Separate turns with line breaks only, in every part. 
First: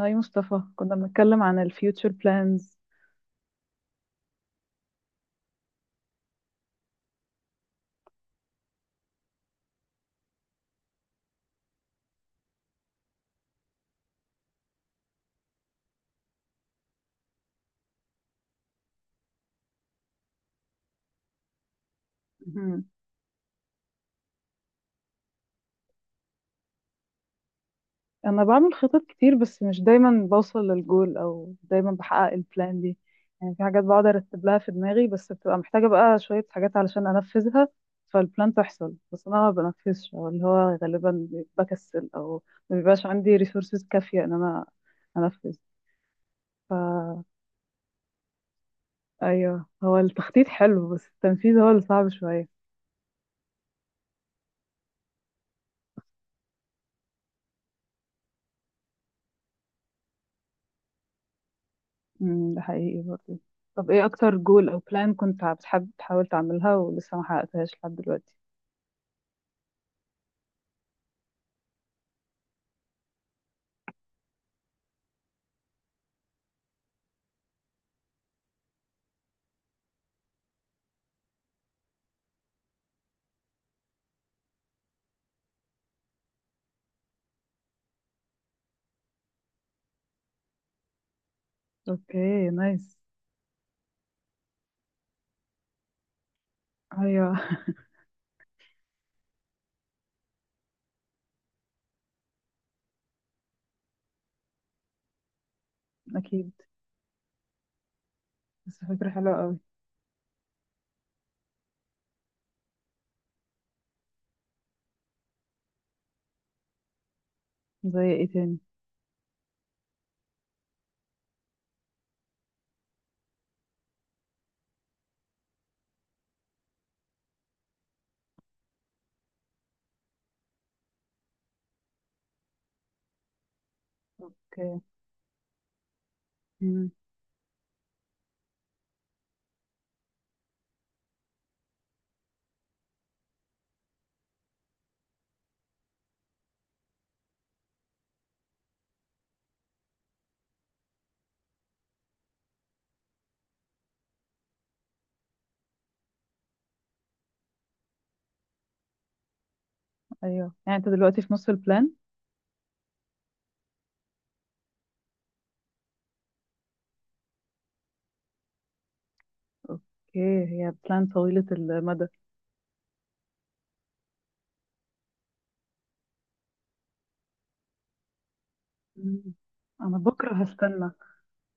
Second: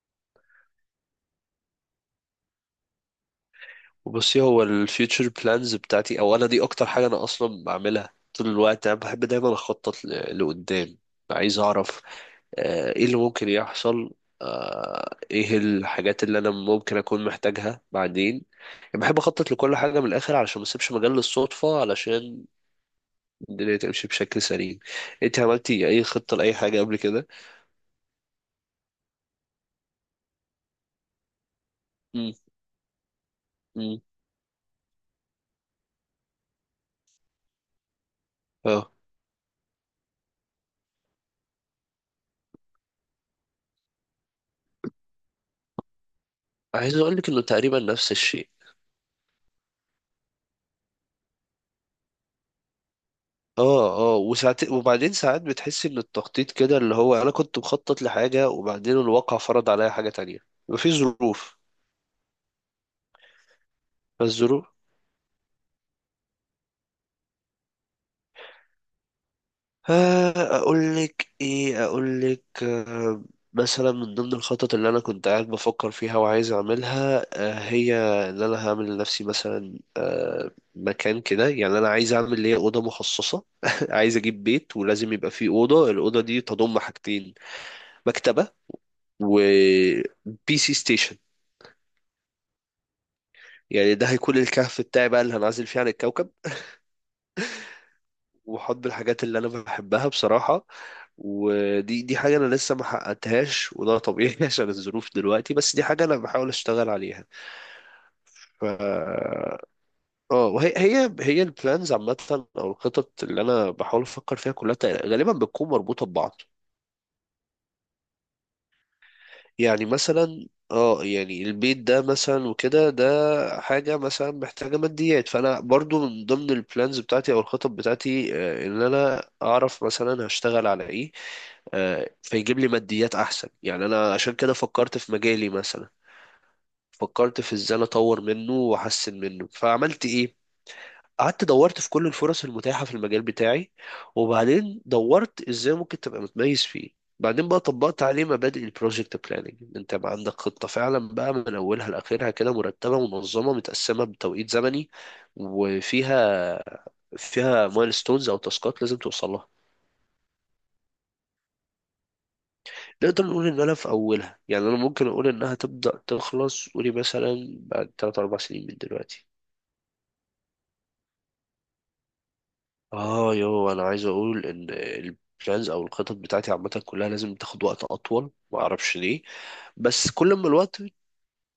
هاي مصطفى، كنا بنتكلم عن الفيوتشر بلانز.
بصي، هو الفيوتشر بلانز بتاعتي، او انا دي اكتر حاجه انا اصلا بعملها طول الوقت. انا بحب دايما اخطط لقدام. عايز اعرف ايه اللي ممكن يحصل، ايه الحاجات اللي انا ممكن اكون محتاجها بعدين. يعني بحب اخطط لكل حاجه من الاخر علشان ما اسيبش مجال للصدفه، علشان
مهم.
الدنيا تمشي بشكل سليم. انت عملتي اي خطه لاي حاجه قبل كده؟
انا بعمل خطط كتير بس مش دايما بوصل للجول او دايما بحقق
امم.
البلان دي. يعني في حاجات
امم.
بقعد ارتب لها في دماغي بس بتبقى محتاجة بقى شوية حاجات علشان انفذها، فالبلان
اه.
تحصل بس انا ما بنفذش، او اللي هو غالبا بكسل او ما بيبقاش عندي ريسورسز كافية ان انا انفذ. ف
عايز اقول لك انه تقريبا نفس الشيء.
ايوه، هو التخطيط حلو بس التنفيذ هو اللي صعب شوية.
اه، اه، وبعدين ساعات بتحس ان التخطيط كده، اللي هو انا كنت مخطط لحاجة وبعدين الواقع فرض عليا حاجة تانية. مفيش ظروف.
ده حقيقي برضه. طب ايه اكتر جول
فالظروف،
او بلان كنت بتحب تحاول تعملها ولسه ما حققتهاش لحد دلوقتي؟
آه، اقول لك ايه، اقول لك آه، مثلا من ضمن الخطط اللي انا كنت قاعد بفكر فيها وعايز اعملها، هي ان انا هعمل لنفسي مثلا مكان كده. يعني انا عايز اعمل ليا اوضه مخصصه عايز اجيب بيت ولازم يبقى فيه اوضه. الاوضه دي تضم حاجتين: مكتبه وبي سي ستيشن.
اوكي، نايس.
يعني ده هيكون الكهف بتاعي بقى، اللي هنعزل فيه عن الكوكب
ايوه.
وحط الحاجات اللي انا بحبها بصراحة. ودي حاجة انا لسه ما حققتهاش، وده طبيعي عشان الظروف دلوقتي، بس دي حاجة انا بحاول
اكيد.
اشتغل عليها. ف
بس فكرة حلوة قوي.
اه، وهي هي هي البلانز عامة، او الخطط اللي انا بحاول افكر فيها كلها غالبا بتكون مربوطة ببعض.
زي ايه تاني؟
يعني مثلا يعني البيت ده مثلا وكده. ده حاجة مثلا محتاجة ماديات، فأنا برضو من ضمن البلانز بتاعتي أو الخطط بتاعتي، إن أنا أعرف مثلا هشتغل على إيه، فيجيب لي ماديات أحسن. يعني أنا عشان كده
اوكي.
فكرت في مجالي مثلا،
امم.
فكرت في إزاي أنا أطور منه وأحسن منه، فعملت إيه؟ قعدت دورت في كل الفرص المتاحة في المجال بتاعي، وبعدين دورت ازاي ممكن تبقى متميز فيه. بعدين بقى طبقت عليه مبادئ البروجكت بلاننج، ان انت بقى عندك خطة فعلا بقى من اولها لاخرها كده، مرتبة منظمة متقسمة بتوقيت زمني، وفيها مايلستونز او تاسكات لازم توصل لها.
ايوه، يعني انت دلوقتي في نص البلان.
نقدر نقول ان انا في اولها. يعني انا ممكن اقول انها تبدأ تخلص قولي مثلا بعد 3 4 سنين من دلوقتي.
اوكي، هي بلان طويلة المدى.
اه، انا عايز اقول ان البلانز او الخطط بتاعتي عامه كلها لازم تاخد وقت اطول، ما اعرفش ليه.
مم. انا
بس
بكره
كل ما الوقت.
هستنى.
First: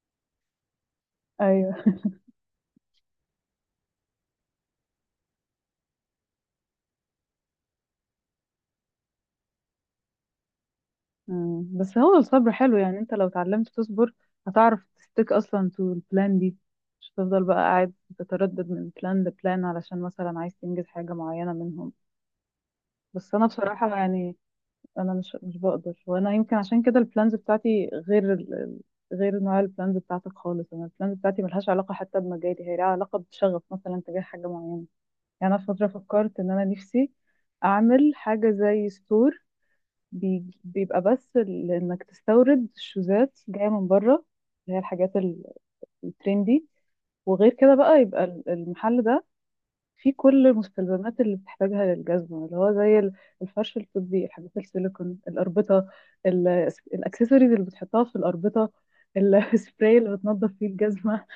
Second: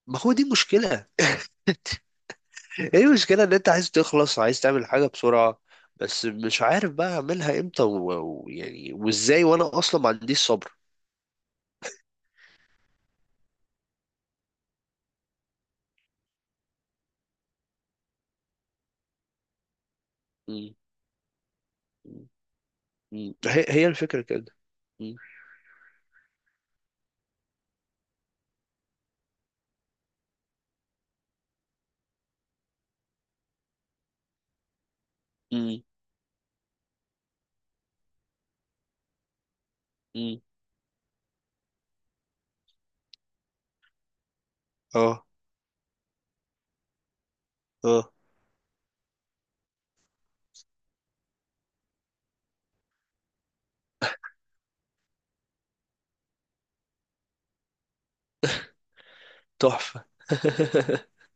ما هو دي مشكله.
ايوه.
هي المشكله ان انت عايز تخلص، عايز تعمل حاجه بسرعه، بس مش عارف بقى اعملها امتى ويعني وازاي، وانا اصلا ما عنديش صبر.
مم. بس هو الصبر حلو، يعني انت لو اتعلمت تصبر هتعرف تستيك اصلا تو البلان دي، مش هتفضل بقى قاعد تتردد من بلان لبلان علشان مثلا عايز
م-
تنجز حاجة معينة منهم.
م-
بس انا
هي
بصراحة
الفكره
يعني
كده.
انا
م-
مش بقدر، وانا يمكن عشان كده البلانز بتاعتي غير ال... ال- غير نوع البلانز بتاعتك خالص. انا البلانز بتاعتي ملهاش علاقة حتى بمجالي، هي لها علاقة بشغف مثلا تجاه حاجة معينة. يعني انا في
م-
فترة فكرت ان انا نفسي اعمل حاجة زي ستور،
م.
بيبقى بس انك تستورد شوزات جايه من بره، اللي هي الحاجات
اه،
الترندي. وغير كده بقى
اه،
يبقى المحل ده فيه كل المستلزمات اللي بتحتاجها للجزمه، اللي هو زي الفرش الطبي، الحاجات السيليكون، الاربطه، ال- الاكسسوارز اللي بتحطها في الاربطه، السبراي
تحفه.
اللي بتنضف فيه الجزمه،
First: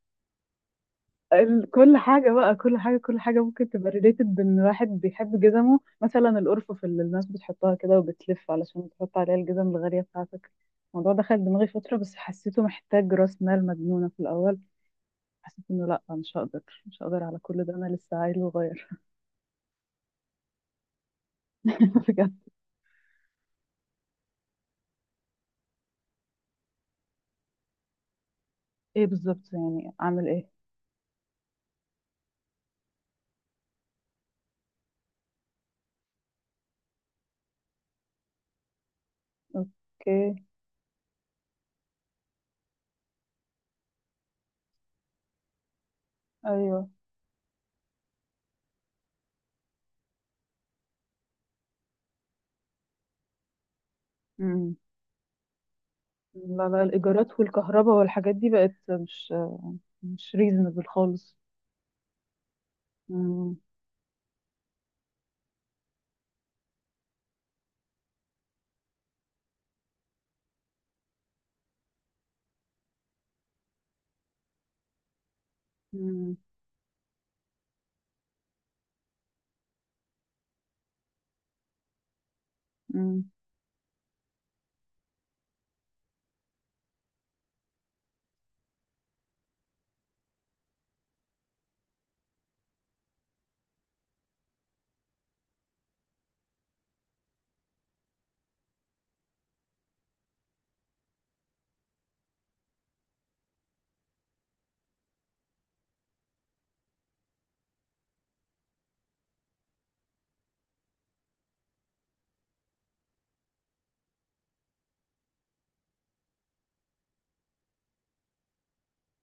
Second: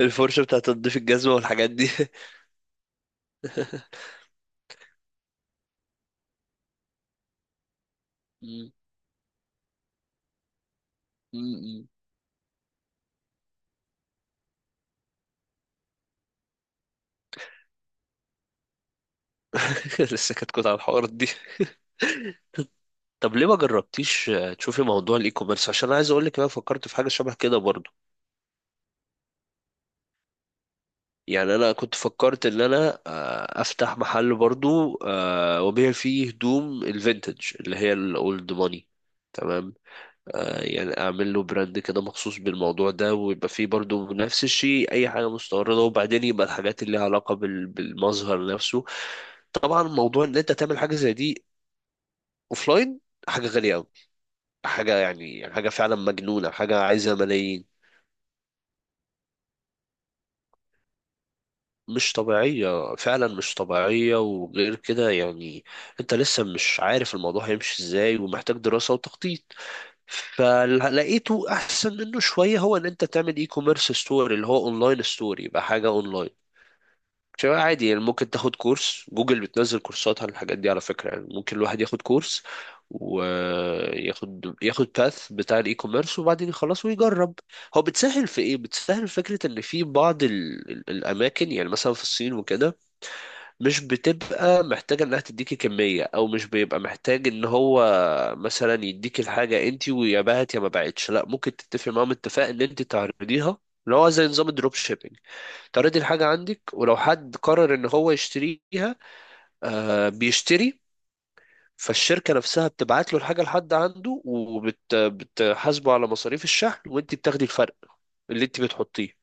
الفرشه بتاعت تنظيف الجزمه
ال-
والحاجات دي.
كل حاجة بقى كل حاجة كل حاجة ممكن تبقى ريليتد بإن واحد بيحب جزمه، مثلا الأرفف اللي الناس بتحطها كده وبتلف
م-
علشان تحط عليها الجزم الغالية بتاعتك. الموضوع دخل دماغي
م-
فترة بس حسيته محتاج رأس مال مجنونة في الأول. حسيت إنه لأ، مش هقدر على كل ده، أنا لسه عيل وغير.
لسه كنت على الحوارات دي.
بجد.
طب ليه ما جربتيش تشوفي موضوع الاي كوميرس؟ عشان انا عايز اقول لك، انا فكرت في حاجه شبه كده برضو.
إيه بالظبط؟ يعني أعمل إيه؟
يعني انا كنت فكرت ان انا افتح محل برضو، وابيع فيه هدوم الفينتج اللي هي الاولد ماني. تمام.
أوكي.
يعني اعمل له براند كده مخصوص بالموضوع ده، ويبقى فيه برضو نفس الشيء اي حاجه مستورده، وبعدين يبقى الحاجات
أيوه.
اللي لها علاقه بالمظهر نفسه. طبعا موضوع ان انت تعمل حاجه زي دي اوفلاين حاجه غاليه قوي.
مم.
حاجة يعني حاجة فعلا مجنونة،
لا
حاجة
لا،
عايزة
الإيجارات
ملايين.
والكهرباء والحاجات دي بقت مش ريزونبل خالص.
مش طبيعية فعلا، مش
مم.
طبيعية. وغير كده يعني انت لسه مش عارف الموضوع هيمشي ازاي ومحتاج دراسة وتخطيط. فلقيته احسن منه شوية، هو ان انت تعمل اي كوميرس ستوري، اللي هو اونلاين ستوري، يبقى حاجة اونلاين.
مم.
شباب عادي يعني. ممكن تاخد كورس جوجل، بتنزل كورسات عن الحاجات دي على فكرة. يعني ممكن الواحد ياخد كورس
مم.
وياخد باث بتاع الاي كوميرس، وبعدين يخلص ويجرب. هو بتسهل في ايه؟ بتسهل فكرة ان في بعض الاماكن، يعني مثلا في الصين وكده، مش بتبقى محتاجة انها تديكي كمية، او مش بيبقى محتاج ان هو مثلا يديكي الحاجة انتي ويا بعت يا ما بعتش. لا، ممكن تتفق معاهم اتفاق ان انت تعرضيها، اللي هو زي نظام الدروب شيبينج. تعرضي الحاجة عندك، ولو حد قرر ان هو يشتريها، بيشتري. فالشركة نفسها بتبعت له الحاجة لحد عنده، وبتحاسبه على مصاريف الشحن، وانت بتاخدي الفرق اللي انت بتحطيه.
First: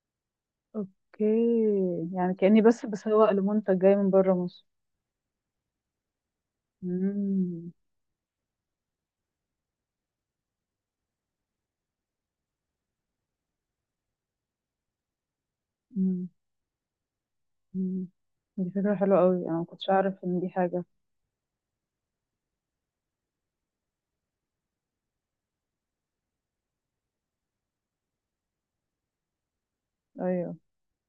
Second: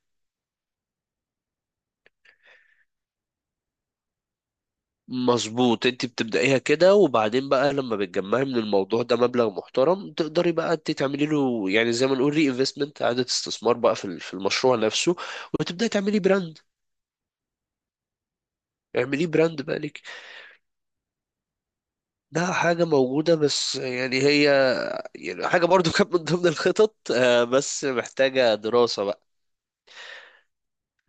اوكي. يعني كأني بس بسوق لمنتج جاي من بره مصر.
مظبوط. انت بتبدأيها كده، وبعدين
مم.
بقى لما بتجمعي من الموضوع ده مبلغ محترم، تقدري بقى انت تعملي له يعني زي ما نقول ري انفستمنت، اعادة استثمار بقى في المشروع نفسه، وتبدأي تعملي
مم.
براند.
مم. دي فكرة حلوة
اعمليه
قوي، انا
براند
ما
بقى
كنتش
لك.
اعرف ان دي حاجة.
ده حاجة موجودة، بس يعني هي، يعني حاجة برضو كانت من ضمن الخطط، بس محتاجة دراسة بقى.
ايوه.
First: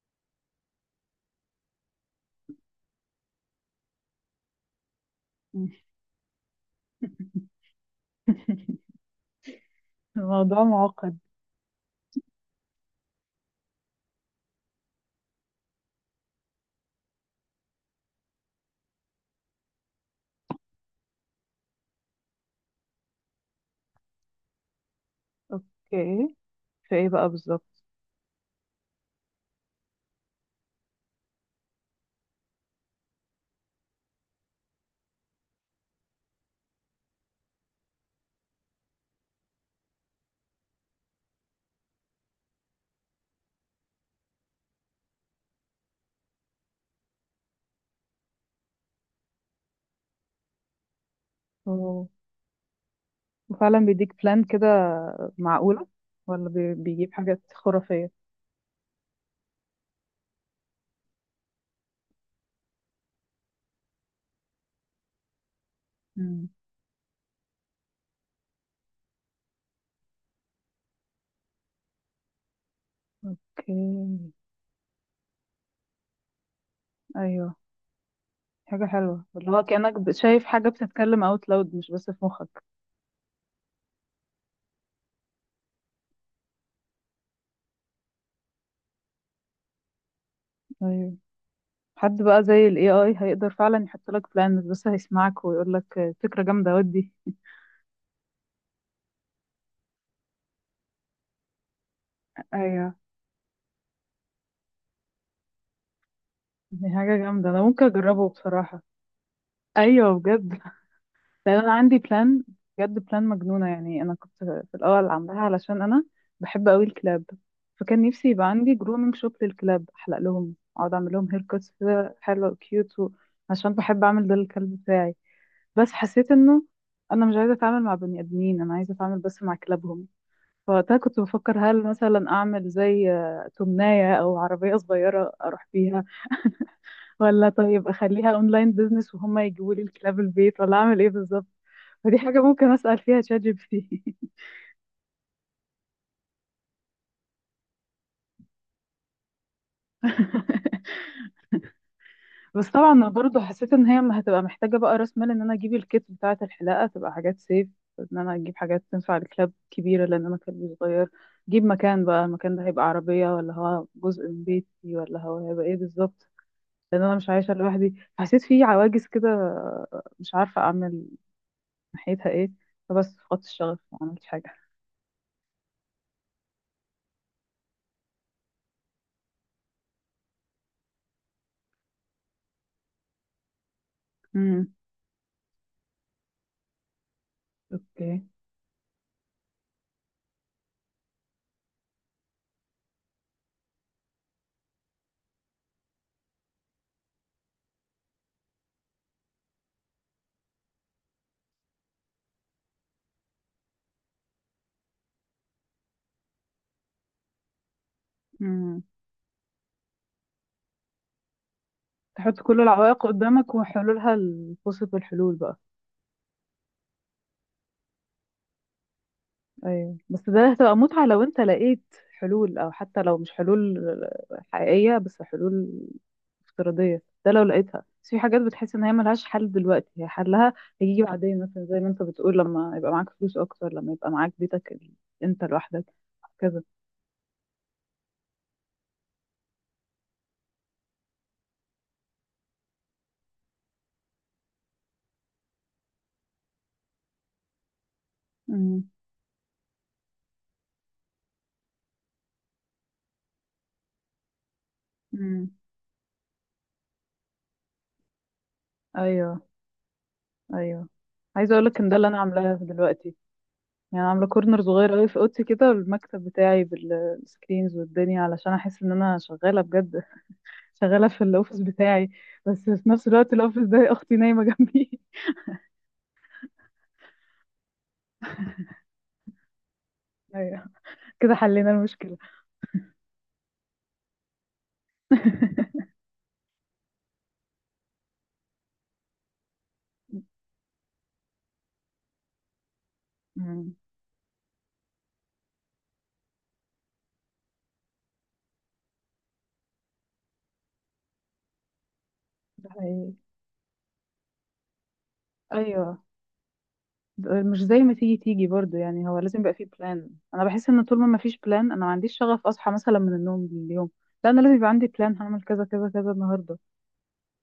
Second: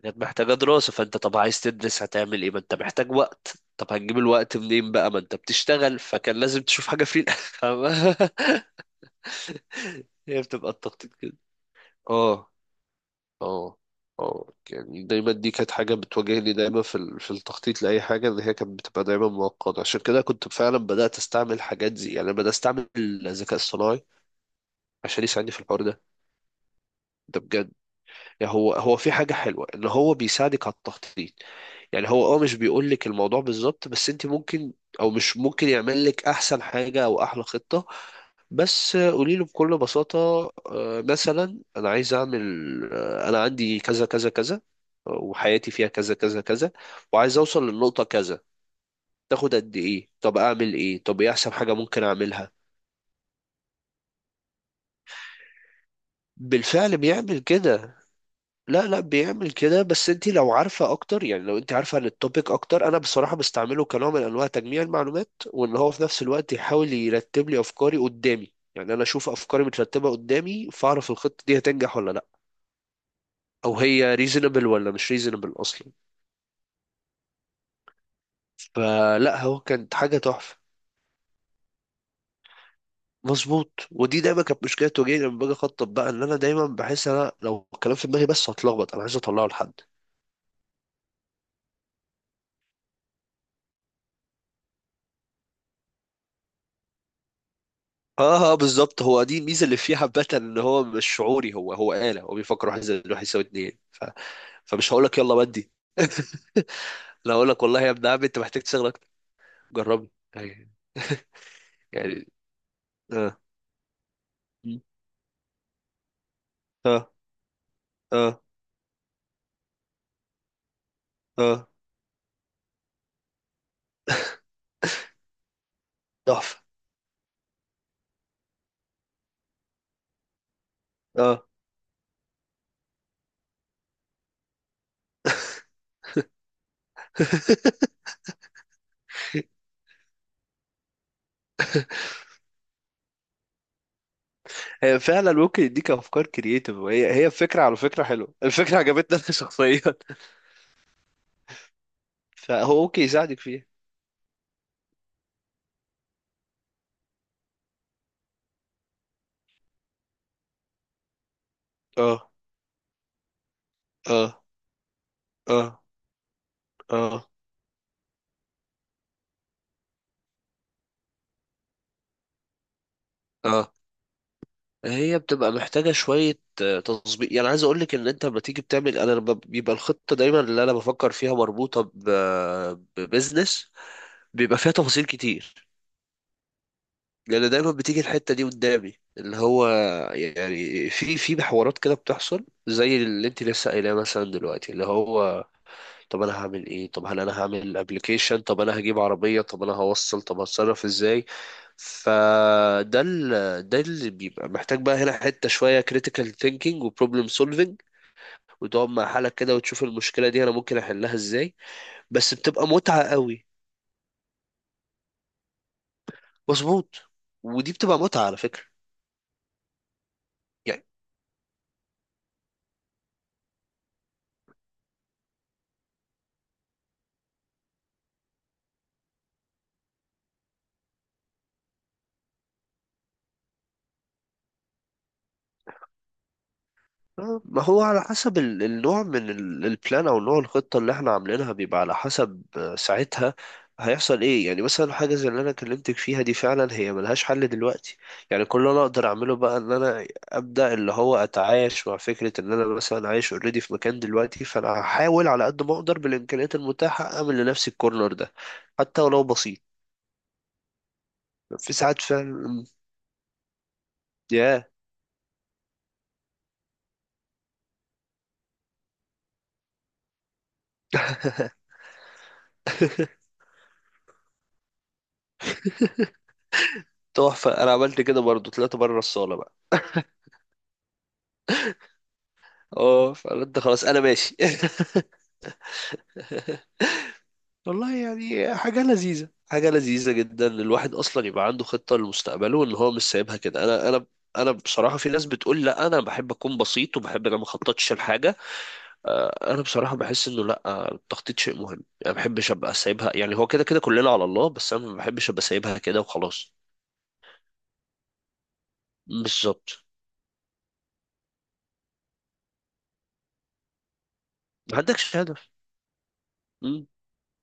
كانت محتاجة دراسة. فانت طب عايز تدرس هتعمل ايه؟ ما انت محتاج وقت. طب هتجيب الوقت منين بقى ما انت
مم.
بتشتغل؟ فكان لازم تشوف حاجة فريلانس. فاهمة؟ هي
الموضوع
بتبقى التخطيط
معقد.
كده. اه. اه. اه، يعني دايما دي كانت حاجة بتواجهني دايما في التخطيط لأي حاجة، ان هي كانت بتبقى دايما معقدة. عشان كده كنت فعلا بدأت استعمل حاجات زي يعني، أنا بدأت استعمل الذكاء الصناعي عشان يساعدني في الحوار ده.
اوكي. في ايه بقى
ده بجد.
بالظبط؟
يعني هو في حاجة حلوة ان هو بيساعدك على التخطيط. يعني هو، مش بيقول لك الموضوع بالظبط، بس انت ممكن، او مش ممكن يعمل لك احسن حاجة او احلى خطة، بس قولي له بكل بساطة: مثلا انا عايز اعمل، انا عندي كذا كذا كذا، وحياتي فيها كذا كذا كذا، وعايز اوصل للنقطة كذا. تاخد قد ايه؟ طب اعمل ايه؟ طب ايه احسن حاجة ممكن
أوه.
اعملها؟
وفعلا بيديك بلان كده؟ معقولة؟ ولا
بالفعل
بيجيب
بيعمل
حاجات
كده.
خرافية؟
لا، لا، بيعمل كده، بس انت لو عارفه اكتر، يعني لو انت عارفه عن التوبيك اكتر. انا بصراحه بستعمله كنوع من انواع تجميع المعلومات، وان هو في نفس
مم.
الوقت يحاول يرتب لي افكاري قدامي. يعني انا اشوف افكاري مترتبه قدامي، فاعرف الخطه دي هتنجح ولا لا،
اوكي.
او هي ريزونبل ولا مش ريزونبل اصلا.
ايوه. حاجة حلوة،
فلا،
اللي
هو
هو
كانت
كأنك
حاجه
شايف
تحفه.
حاجة بتتكلم اوت لاود مش بس في مخك.
مظبوط. ودي دايما كانت مشكله تواجهني لما باجي اخطط بقى، ان انا دايما بحس انا لو الكلام في دماغي بس هتلخبط. انا عايز اطلعه لحد.
ايوه. حد بقى زي ال AI هيقدر فعلا يحط لك بلان، مش بس هيسمعك ويقول لك فكرة جامدة ودي.
اه، اه، بالظبط. هو دي الميزه اللي فيه حبه، ان هو مش شعوري. هو آلة. هو بيفكر واحد
ايوه.
زائد واحد يساوي اتنين. فمش هقول لك يلا بدي.
دي حاجة
لا،
جامدة،
هقول
أنا
لك والله
ممكن
يا ابن عم
أجربه
انت محتاج
بصراحة.
تشتغل اكتر. جربني.
أيوة بجد.
يعني.
لأن أنا عندي
يعني.
بلان، بجد بلان
اه.
مجنونة. يعني أنا كنت في الأول عاملاها علشان أنا بحب أوي
اه.
الكلاب، فكان نفسي
اه.
يبقى عندي جرومينج شوب للكلاب، أحلق لهم، أقعد أعمل لهم هير
اه.
كاتس كده حلوة كيوت و... عشان بحب أعمل ده للكلب بتاعي. بس حسيت
تحفه.
إنه أنا مش عايزة أتعامل مع بني آدمين، أنا عايزة أتعامل بس مع كلابهم. فوقتها كنت
اه.
بفكر، هل مثلا اعمل زي تمناية او عربية صغيرة اروح بيها، ولا طيب اخليها اونلاين بيزنس وهم يجيبوا لي الكلاب البيت، ولا اعمل ايه بالظبط؟ فدي حاجة ممكن اسأل فيها تشات جي بي تي.
هي فعلا ممكن يديك افكار كرييتيف. وهي فكره، على فكره حلوه الفكره، عجبتني انا شخصيا.
بس
فهو
طبعا
ممكن
انا برضو
يساعدك فيها.
حسيت ان هي هتبقى محتاجة بقى راس مال، ان انا اجيب الكيت بتاعة الحلاقة تبقى حاجات سيف، ان انا اجيب حاجات تنفع الكلاب كبيرة لان انا كلبي صغير، اجيب مكان بقى،
اه.
المكان ده هيبقى عربية ولا هو جزء
اه.
من بيتي ولا هو هيبقى ايه
اه.
بالظبط، لان انا
اه.
مش عايشه لوحدي حسيت في عواجز كده، مش عارفه اعمل ناحيتها ايه. فبس فقدت
اه.
الشغف، ما عملتش حاجه.
هي بتبقى محتاجة شوية تظبيط. يعني عايز أقولك إن أنت لما تيجي بتعمل أنا، لما بيبقى الخطة دايما اللي أنا بفكر فيها مربوطة ببزنس، بيبقى فيها
امم.
تفاصيل كتير، لأن دايما بتيجي
اوكي.
الحتة دي قدامي، اللي هو يعني في حوارات كده بتحصل زي اللي أنت لسه قايلاه مثلا دلوقتي، اللي هو: طب انا هعمل ايه؟ طب هل انا هعمل ابلكيشن؟ طب انا هجيب عربية؟ طب انا هوصل؟ طب هتصرف ازاي؟ فده، ده اللي بيبقى محتاج بقى هنا حتة شوية critical thinking و problem solving،
امم.
وتقعد مع حالك كده وتشوف المشكلة دي انا ممكن احلها ازاي. بس
تحط كل
بتبقى متعة
العوائق
قوي.
قدامك وحلولها، الفرصة، الحلول بقى.
مظبوط. ودي بتبقى متعة على فكرة.
ايوه بس ده هتبقى
يعني
متعه لو انت لقيت حلول، او حتى لو مش حلول حقيقيه بس حلول افتراضيه. ده لو لقيتها، بس في حاجات بتحس ان هي ملهاش حل دلوقتي، هي حلها هيجي بعدين، مثلا زي ما انت بتقول لما يبقى معاك فلوس اكتر، لما يبقى معاك بيتك انت لوحدك، كذا.
ما هو على حسب النوع من البلان، او نوع الخطه اللي احنا عاملينها، بيبقى على حسب ساعتها هيحصل ايه. يعني مثلا حاجه زي اللي انا كلمتك فيها دي فعلا هي ملهاش حل دلوقتي. يعني كل اللي انا
امم.
اقدر اعمله بقى ان انا ابدا، اللي هو اتعايش مع فكره ان انا مثلا عايش اوريدي في مكان دلوقتي، فانا هحاول على
امم.
قد ما اقدر بالامكانيات المتاحه اعمل لنفسي الكورنر ده، حتى ولو
ايوه.
بسيط.
ايوه. عايزه اقول
في
لك ان ده
ساعات
اللي انا عاملاه
فعلا.
دلوقتي. يعني عامله كورنر
ياه.
صغير قوي في اوضتي كده، والمكتب بتاعي بالسكرينز والدنيا علشان احس ان انا شغاله بجد. شغاله في الاوفيس بتاعي. بس في نفس الوقت الاوفيس ده اختي نايمه جنبي.
تحفه. انا عملت كده برضو، طلعت بره الصاله.
ايوه، كده حلينا المشكله.
اه، فقلت خلاص انا ماشي. والله يعني حاجة لذيذة، حاجة لذيذة جدا، إن الواحد أصلا يبقى عنده خطة لمستقبله، وإن هو مش سايبها كده.
امم
أنا بصراحة، في ناس بتقول لا، أنا بحب أكون بسيط وبحب أنا ما أخططش لحاجة. أنا بصراحة بحس إنه لا، التخطيط شيء مهم. يعني ما بحبش
ده
أبقى سايبها.
حقيقي.
يعني هو كده كده كلنا على الله، بس أنا ما بحبش أبقى سايبها كده
ايوه.
وخلاص.
مش زي ما تيجي تيجي برضو، يعني هو لازم يبقى فيه
بالظبط.
بلان. انا بحس ان طول ما ما فيش بلان انا ما عنديش شغف اصحى مثلا من النوم اليوم. لا انا لازم يبقى
ما
عندي
عندكش
بلان، هعمل
هدف.
كذا كذا كذا النهارده.
م-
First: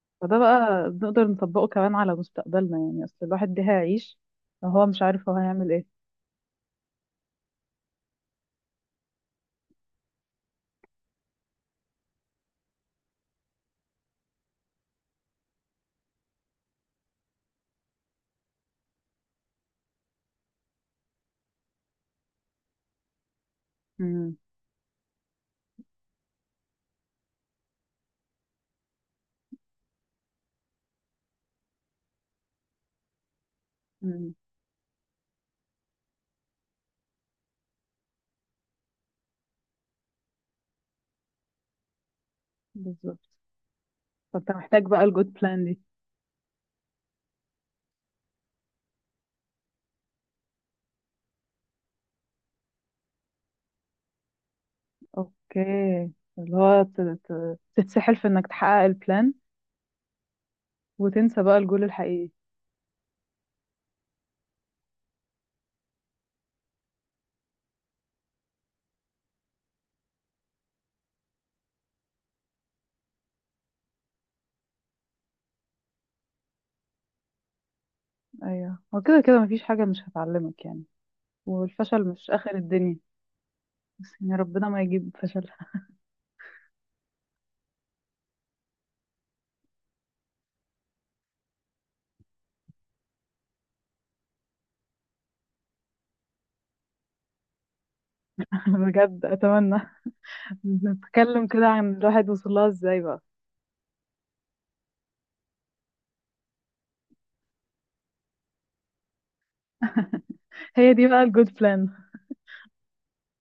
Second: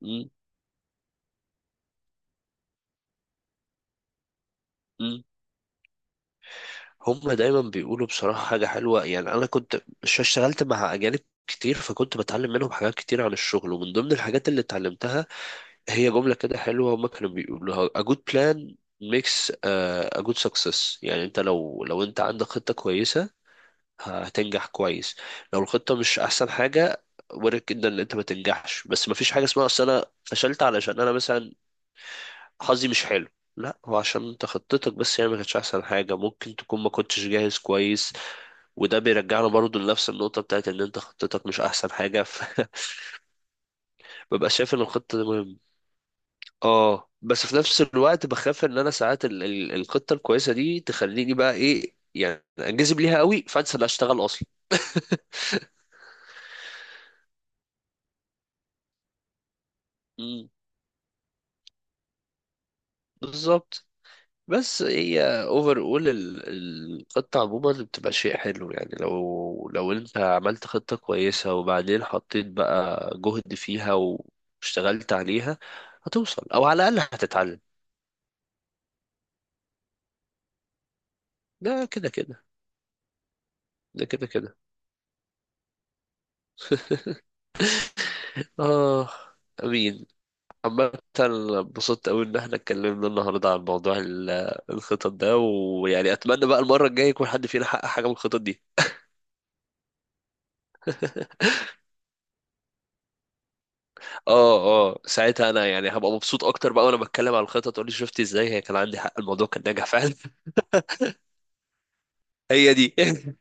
م-
فده بقى نقدر نطبقه كمان على مستقبلنا. يعني اصل الواحد ده هيعيش وهو مش
م.
عارف هو هيعمل ايه.
هم دايما بيقولوا بصراحة حاجة حلوة. يعني أنا كنت اشتغلت مع أجانب كتير، فكنت بتعلم منهم حاجات كتير عن الشغل، ومن ضمن الحاجات اللي اتعلمتها هي جملة كده حلوة، هما كانوا بيقولوها: a good plan makes a good success. يعني أنت لو أنت عندك خطة كويسة
امم.
هتنجح كويس. لو الخطة مش أحسن حاجة، وارد جدا إن أنت ما تنجحش. بس ما فيش حاجة اسمها أصل أنا فشلت علشان أنا مثلا حظي مش حلو. لا، هو عشان
امم.
انت خطتك بس هي ما كانتش احسن حاجه، ممكن تكون ما كنتش جاهز كويس. وده بيرجعنا برضو لنفس النقطة بتاعت إن أنت خطتك مش أحسن حاجة، فببقى
بالظبط. فانت
شايف إن
محتاج بقى
الخطة دي
الجود
مهمة.
بلان دي.
أه، بس في نفس الوقت بخاف إن أنا ساعات الخطة الكويسة دي تخليني بقى إيه، يعني أنجذب ليها قوي، فأنسى إن أشتغل أصلا.
اوكي. اللي هو تتسحل في انك تحقق البلان
مم،
وتنسى بقى الجول الحقيقي.
بالظبط. بس هي اوفر اول الخطة عموما بتبقى شيء حلو. يعني لو انت عملت خطة كويسة وبعدين حطيت بقى جهد فيها واشتغلت عليها، هتوصل او على الاقل هتتعلم.
ايوه، هو كده كده مفيش حاجه مش هتعلمك، يعني
ده
والفشل
كده
مش
كده.
اخر الدنيا.
ده كده
يعني
كده.
ربنا ما يجيب فشلها.
اه. امين. عامة، انبسطت قوي ان احنا اتكلمنا النهارده عن موضوع الخطط ده، ويعني اتمنى بقى المره الجايه يكون حد فينا حقق حاجه من الخطط دي.
بجد اتمنى. نتكلم كده عن الواحد وصل لها ازاي بقى.
اه، اه، ساعتها انا يعني هبقى مبسوط اكتر بقى وانا بتكلم عن الخطط، تقول لي شفت ازاي هي، كان عندي حق، الموضوع كان ناجح فعلا.
هي دي بقى الجود بلان.
هي دي.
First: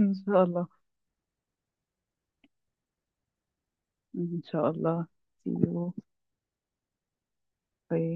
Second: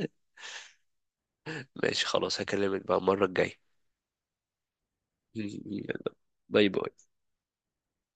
ان شاء الله.
ماشي خلاص، هكلمك بقى المره الجايه.
ان شاء الله. see you.
باي باي.
Bye.